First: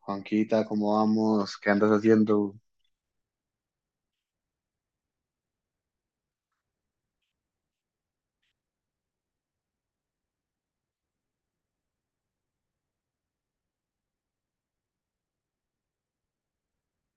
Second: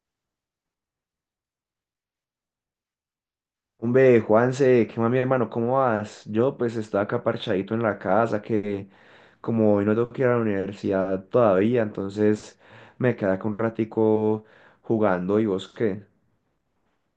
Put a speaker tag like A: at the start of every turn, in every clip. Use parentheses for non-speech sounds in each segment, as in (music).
A: Juanquita, ¿cómo vamos? ¿Qué andas haciendo?
B: Hombre, Juanse, ¿qué más, mi hermano? ¿Cómo vas? Yo pues estaba acá parchadito en la casa, que como hoy no tengo que ir a la universidad todavía, entonces me quedé acá un ratico jugando. ¿Y vos qué?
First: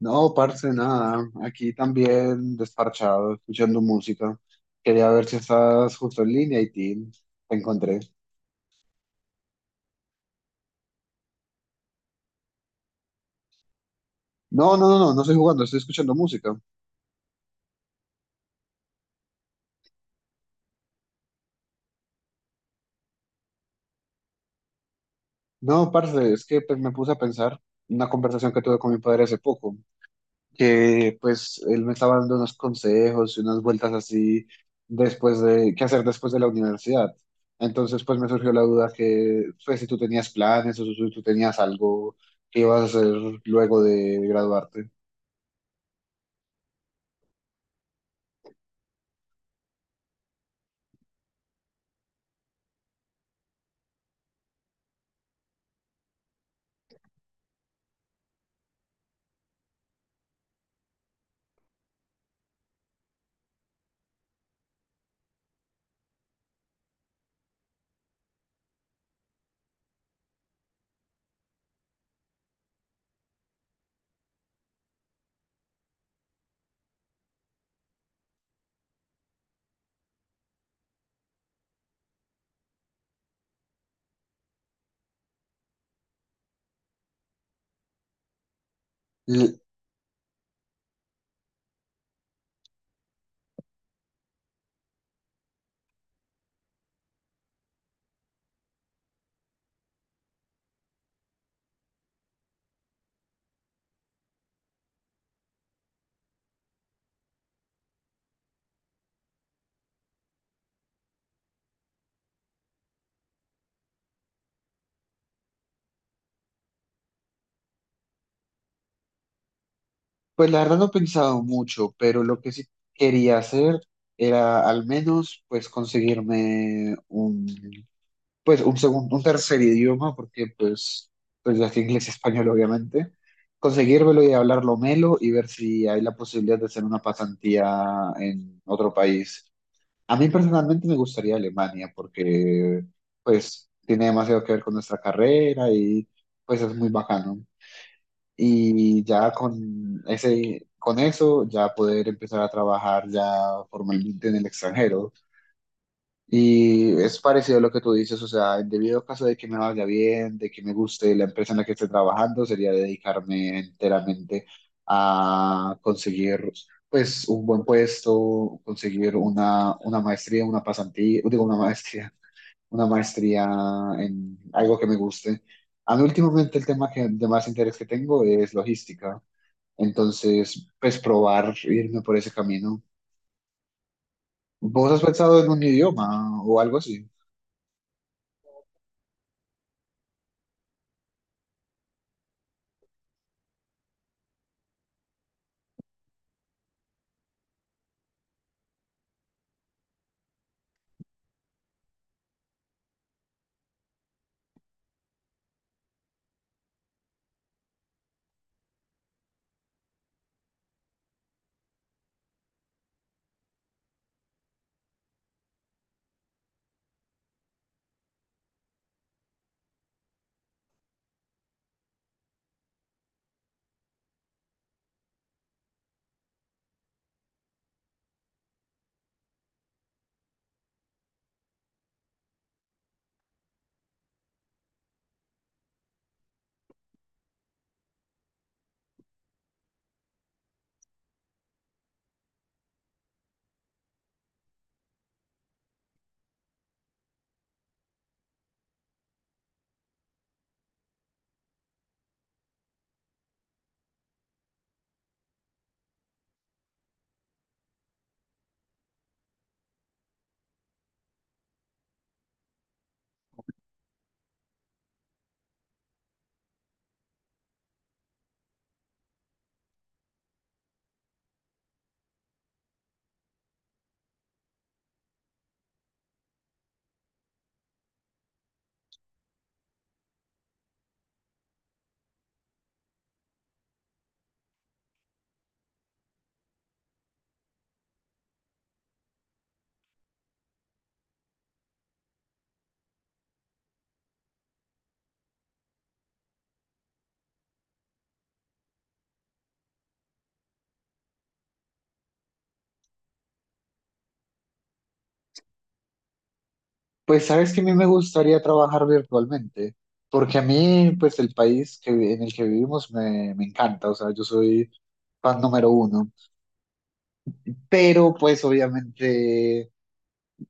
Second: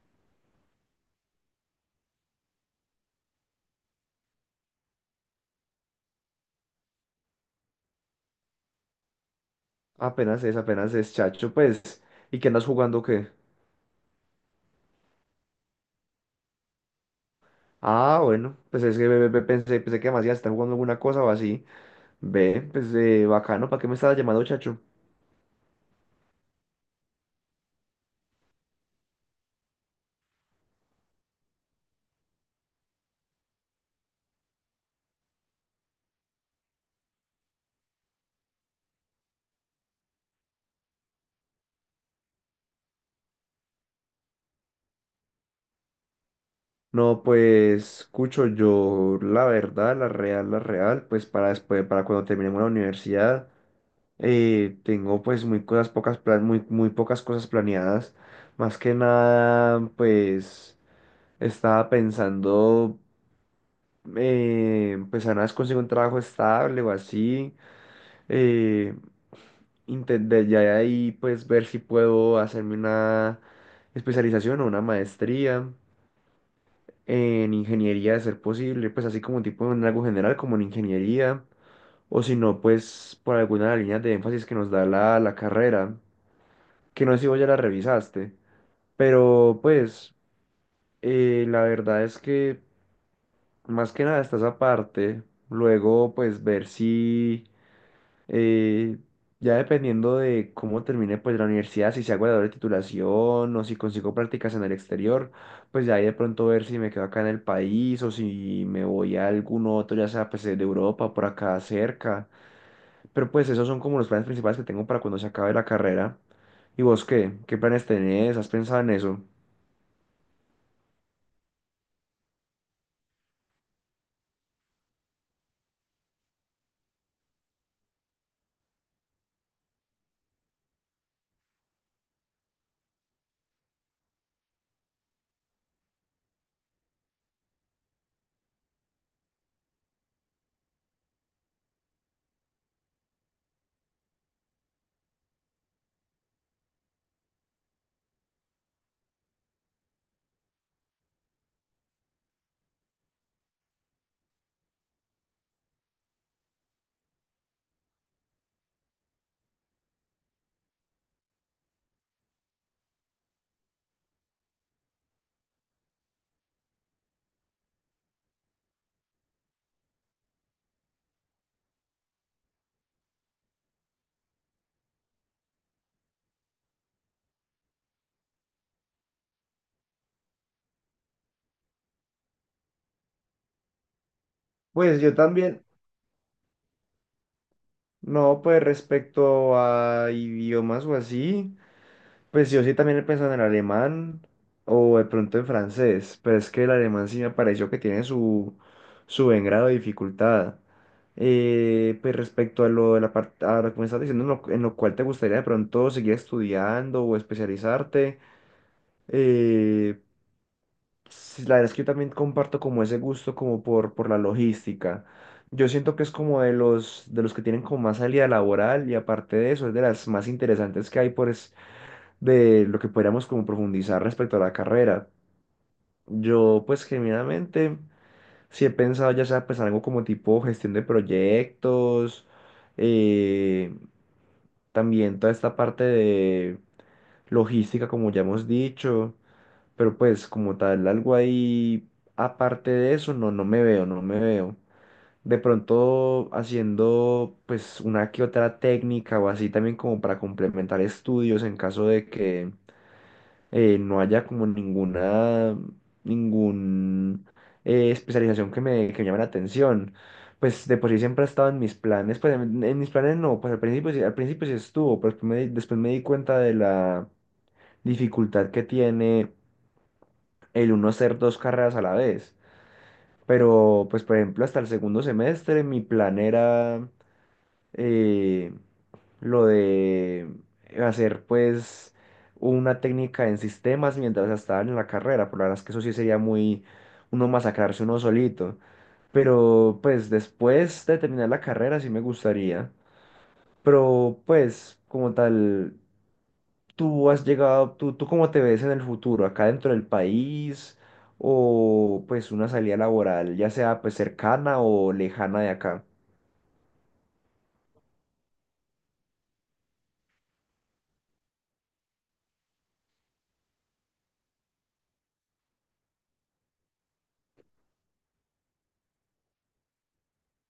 A: No, parce, nada. Aquí también desparchado, escuchando música. Quería ver si estás justo en línea y tin, te encontré.
B: Apenas es, chacho, pues. ¿Y qué andas jugando o qué?
A: No, no, no, no, no estoy jugando, estoy escuchando música.
B: Ah, bueno, pues es que pensé, que más ya está jugando alguna cosa o así. Ve, pues bacano, ¿para qué me estabas llamando, chacho?
A: No, parce, es que pues, me puse a pensar una conversación que tuve con mi padre hace poco, que pues él me estaba dando unos consejos y unas vueltas así después de qué hacer después de la universidad. Entonces pues me surgió la duda que pues, si tú tenías planes o si tú tenías algo que ibas a hacer luego de graduarte.
B: No, pues, escucho yo la verdad, la real, la real, pues para después, para cuando terminemos la universidad. Tengo pues muy cosas pocas muy, muy pocas cosas planeadas. Más que nada, pues estaba pensando pues apenas consigo un trabajo estable o así. Eh, intentar ya de ahí pues ver si puedo hacerme una especialización o una maestría en ingeniería de ser posible, pues así como tipo en algo general como en ingeniería, o si no, pues por alguna de las líneas de énfasis que nos da la carrera, que no sé si vos ya la revisaste,
A: L-
B: pero pues la verdad es que más que nada está esa parte, luego pues ver si eh, ya dependiendo de cómo termine pues la universidad, si se hago la doble titulación o si consigo prácticas en el exterior, pues ya ahí de pronto ver si me quedo acá en el país o si me voy a algún otro, ya sea pues de Europa, por acá cerca, pero pues esos son como los planes principales que tengo para cuando se acabe la carrera. ¿Y vos qué? ¿Qué planes tenés? ¿Has pensado en eso?
A: Pues la verdad no he pensado mucho, pero lo que sí quería hacer era al menos pues conseguirme un pues un segundo, un tercer idioma, porque pues, pues ya que inglés y español obviamente, conseguírmelo y hablarlo melo y ver si hay la posibilidad de hacer una pasantía en otro país. A mí personalmente me gustaría Alemania porque pues tiene demasiado que ver con nuestra carrera y pues es muy bacano. Y ya con ese, con eso ya poder empezar a trabajar ya formalmente en el extranjero. Y es parecido a lo que tú dices, o sea, en debido caso de que me vaya bien, de que me guste la empresa en la que esté trabajando, sería dedicarme enteramente a conseguir, pues, un buen puesto, conseguir una maestría, una pasantía, digo, una maestría en algo que me guste. A mí últimamente el tema que, de más interés que tengo es logística, entonces, pues, probar irme por ese camino. ¿Vos has
B: Pues yo
A: pensado en un
B: también,
A: idioma o algo así?
B: no, pues respecto a idiomas o así, pues yo sí también he pensado en el alemán o de pronto en francés, pero es que el alemán sí me pareció que tiene su, su buen grado de dificultad. Pues respecto a lo de la parte, a lo que me estás diciendo, en lo cual te gustaría de pronto seguir estudiando o especializarte, eh, sí, la verdad es que yo también comparto como ese gusto como por la logística. Yo siento que es como de los que tienen como más salida laboral y aparte de eso es de las más interesantes que hay pues de lo que podríamos como profundizar respecto a la carrera. Yo pues genuinamente sí he pensado ya sea pues algo como tipo gestión de proyectos, eh, también toda esta parte de logística como ya hemos dicho. Pero pues como tal, algo ahí aparte de eso, no, no me veo, no me veo. De pronto haciendo pues una que otra técnica o así también como para complementar estudios en caso de que no haya como ninguna, ningún especialización que me llame la atención. Pues de por sí siempre ha estado en mis planes, pues en mis planes no, pues al principio sí estuvo, pero después me, después me di cuenta de la dificultad que tiene el uno hacer dos carreras a la vez. Pero, pues, por ejemplo, hasta el segundo semestre mi plan era eh, lo de hacer, pues, una técnica en sistemas mientras estaba en la carrera. Por la verdad es que eso sí sería muy uno masacrarse uno solito. Pero, pues, después de terminar la carrera sí me gustaría. Pero, pues, como tal, tú has llegado, tú ¿cómo te ves en el futuro, acá dentro del país o pues una salida laboral, ya sea pues cercana o lejana de acá?
A: Pues sabes que a mí me gustaría trabajar virtualmente, porque a mí, pues el país que, en el que vivimos me, me encanta, o sea, yo soy fan número uno, pero pues obviamente,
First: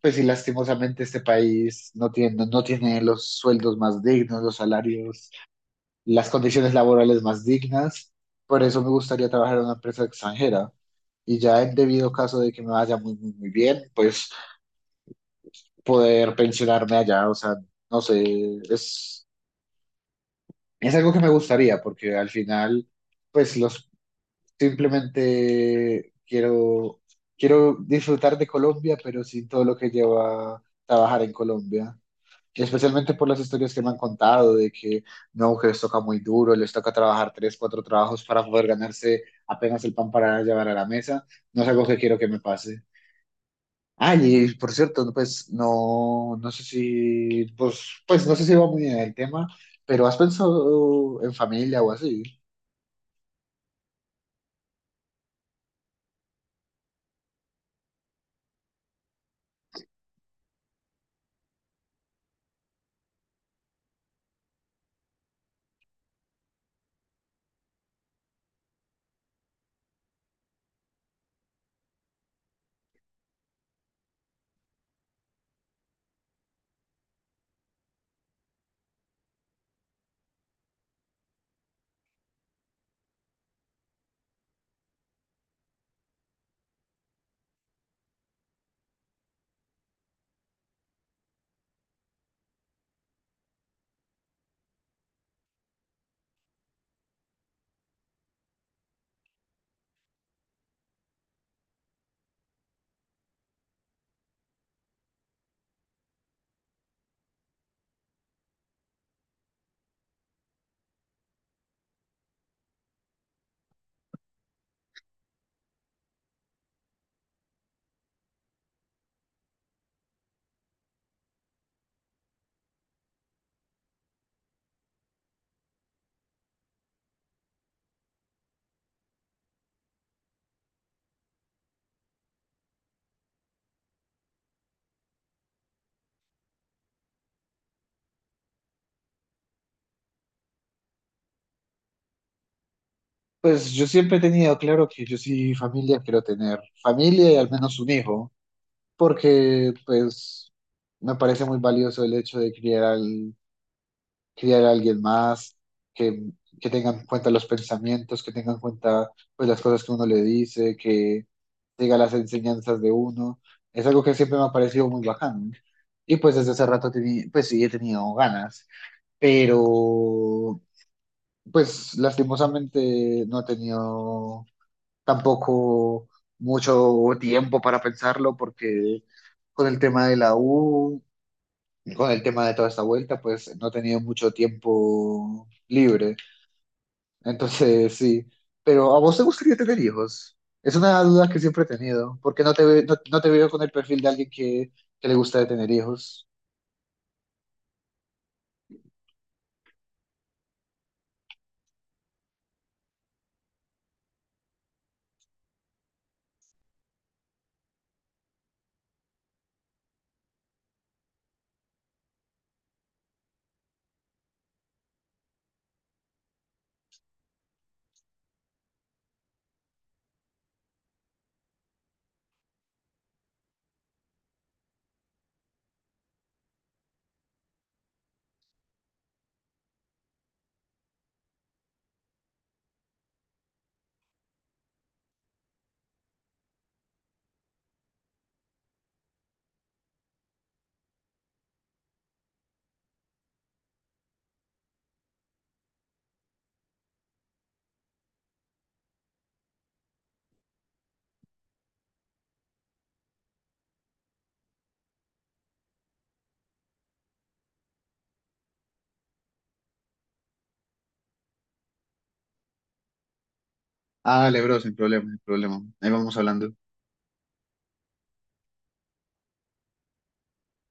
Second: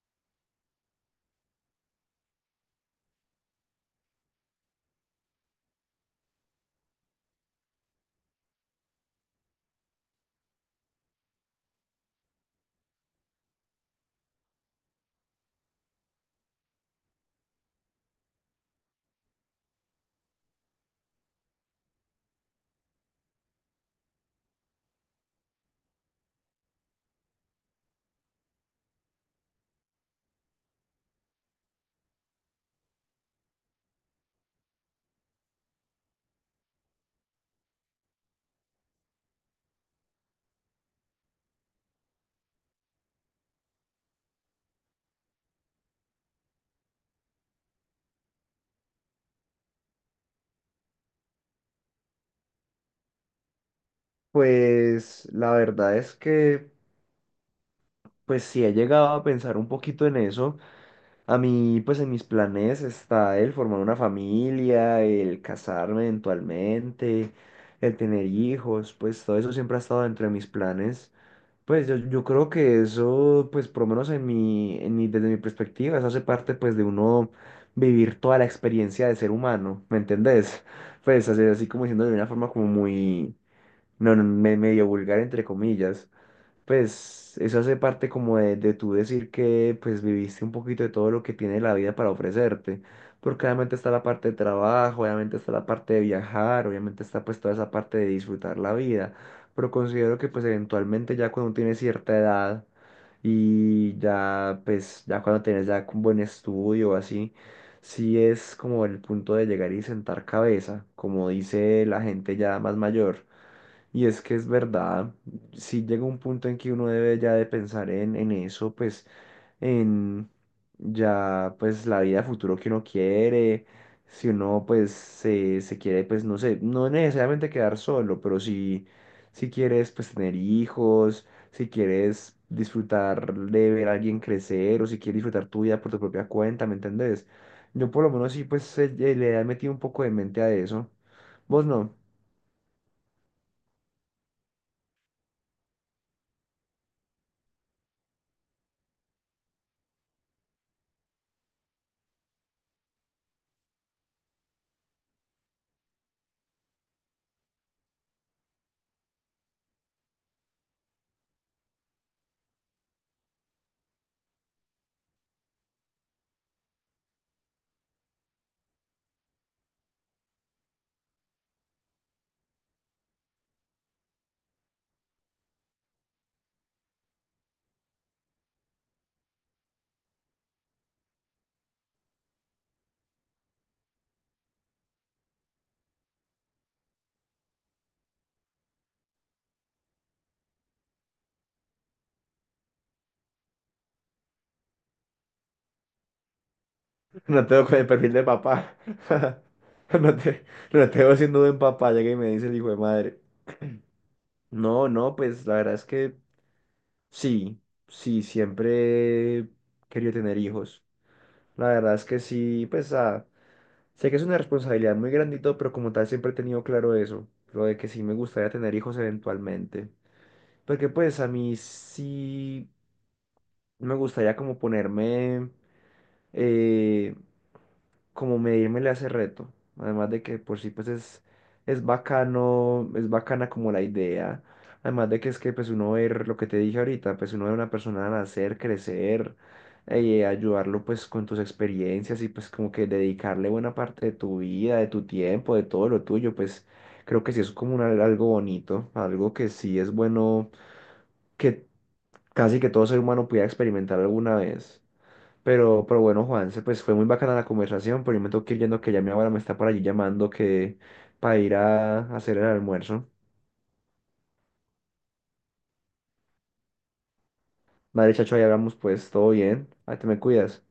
A: pues sí, lastimosamente este país no tiene, no tiene los sueldos más dignos, los salarios, las condiciones laborales más dignas, por eso me gustaría trabajar en una empresa extranjera y ya en debido caso de que me vaya muy, muy, muy bien, pues poder pensionarme allá, o sea, no sé, es... Es algo que me gustaría, porque al final, pues los simplemente quiero, quiero disfrutar de Colombia, pero sin todo lo que lleva trabajar en Colombia. Y especialmente por las historias que me han contado de que no, que les toca muy duro, les toca trabajar tres, cuatro trabajos para poder ganarse apenas el pan para llevar a la mesa. No es algo que quiero que me pase. Ah, y por cierto, no, pues no, no sé si, pues, pues no sé si va muy bien el tema, pero ¿has pensado en familia o así?
B: Pues la verdad es que pues sí he llegado a pensar un poquito en eso. A mí pues en mis planes está el formar una familia, el casarme eventualmente, el tener hijos, pues todo eso siempre ha estado dentro de mis planes. Pues yo creo que eso, pues por lo menos en mi, desde mi perspectiva, eso hace parte pues de uno vivir toda la experiencia de ser humano, ¿me entendés? Pues así, así como diciendo de una forma como muy, no, no, medio vulgar entre comillas. Pues eso hace parte como de tú decir que pues viviste un poquito de todo lo que tiene la vida para ofrecerte, porque obviamente está la parte de trabajo, obviamente está la parte de viajar, obviamente está pues toda esa parte de disfrutar la vida, pero considero que pues eventualmente ya cuando tienes cierta edad y ya pues ya cuando tienes ya un buen estudio o así, sí es como el punto de llegar y sentar cabeza, como dice la gente ya más mayor. Y es que es verdad, si llega un punto en que uno debe ya de pensar en eso, pues en ya pues la vida futuro que uno quiere, si uno pues se quiere pues no sé, no necesariamente quedar solo, pero si, si quieres pues tener hijos, si quieres disfrutar de ver a alguien crecer o si quieres disfrutar tu vida por tu propia cuenta, ¿me entendés? Yo por lo menos sí pues le he metido un poco de mente a eso. Vos no.
A: Pues yo siempre he tenido claro que yo sí familia quiero tener, familia y al menos un hijo, porque pues me parece muy valioso el hecho de criar, al, criar a alguien más, que, que tengan en cuenta los pensamientos, que tengan en cuenta pues las cosas que uno le dice, que diga las enseñanzas de uno. Es algo que siempre me ha parecido muy bacano. Y pues desde hace rato pues sí he tenido ganas, pero pues lastimosamente no he tenido tampoco mucho tiempo para pensarlo porque con el tema de la U, con el tema de toda esta vuelta, pues no he tenido mucho tiempo libre. Entonces, sí. Pero ¿a vos te gustaría tener hijos? Es una duda que siempre he tenido, porque no no, no te veo con el perfil de alguien que le gusta tener hijos.
B: No tengo con el perfil de papá. (laughs) No te, no te veo siendo buen papá, llega y me dice el hijo de madre. No, no, pues la verdad es que sí, sí, siempre he querido tener hijos. La verdad es que sí, pues sé que es una responsabilidad muy grandito pero como tal siempre he tenido claro eso, lo de que sí me gustaría tener hijos eventualmente. Porque pues a mí sí me gustaría como ponerme... eh, como medirme le hace reto. Además de que por sí pues es bacano, es bacana como la idea. Además de que es que pues uno ver lo que te dije ahorita, pues uno ver a una persona nacer, crecer, ayudarlo pues con tus experiencias y pues como que dedicarle buena parte de tu vida, de tu tiempo, de todo lo tuyo, pues creo que sí es como un algo bonito, algo que sí es bueno que casi que todo ser humano pudiera experimentar alguna vez. Pero bueno, Juanse, pues fue muy bacana la conversación, pero yo me tengo que ir yendo que ya mi abuela me está por allí llamando que para ir a hacer el almuerzo.
A: Ah, dale, bro, sin problema, sin problema. Ahí vamos hablando.
B: Madre, chacho, ahí hablamos pues, todo bien. Ahí te me cuidas.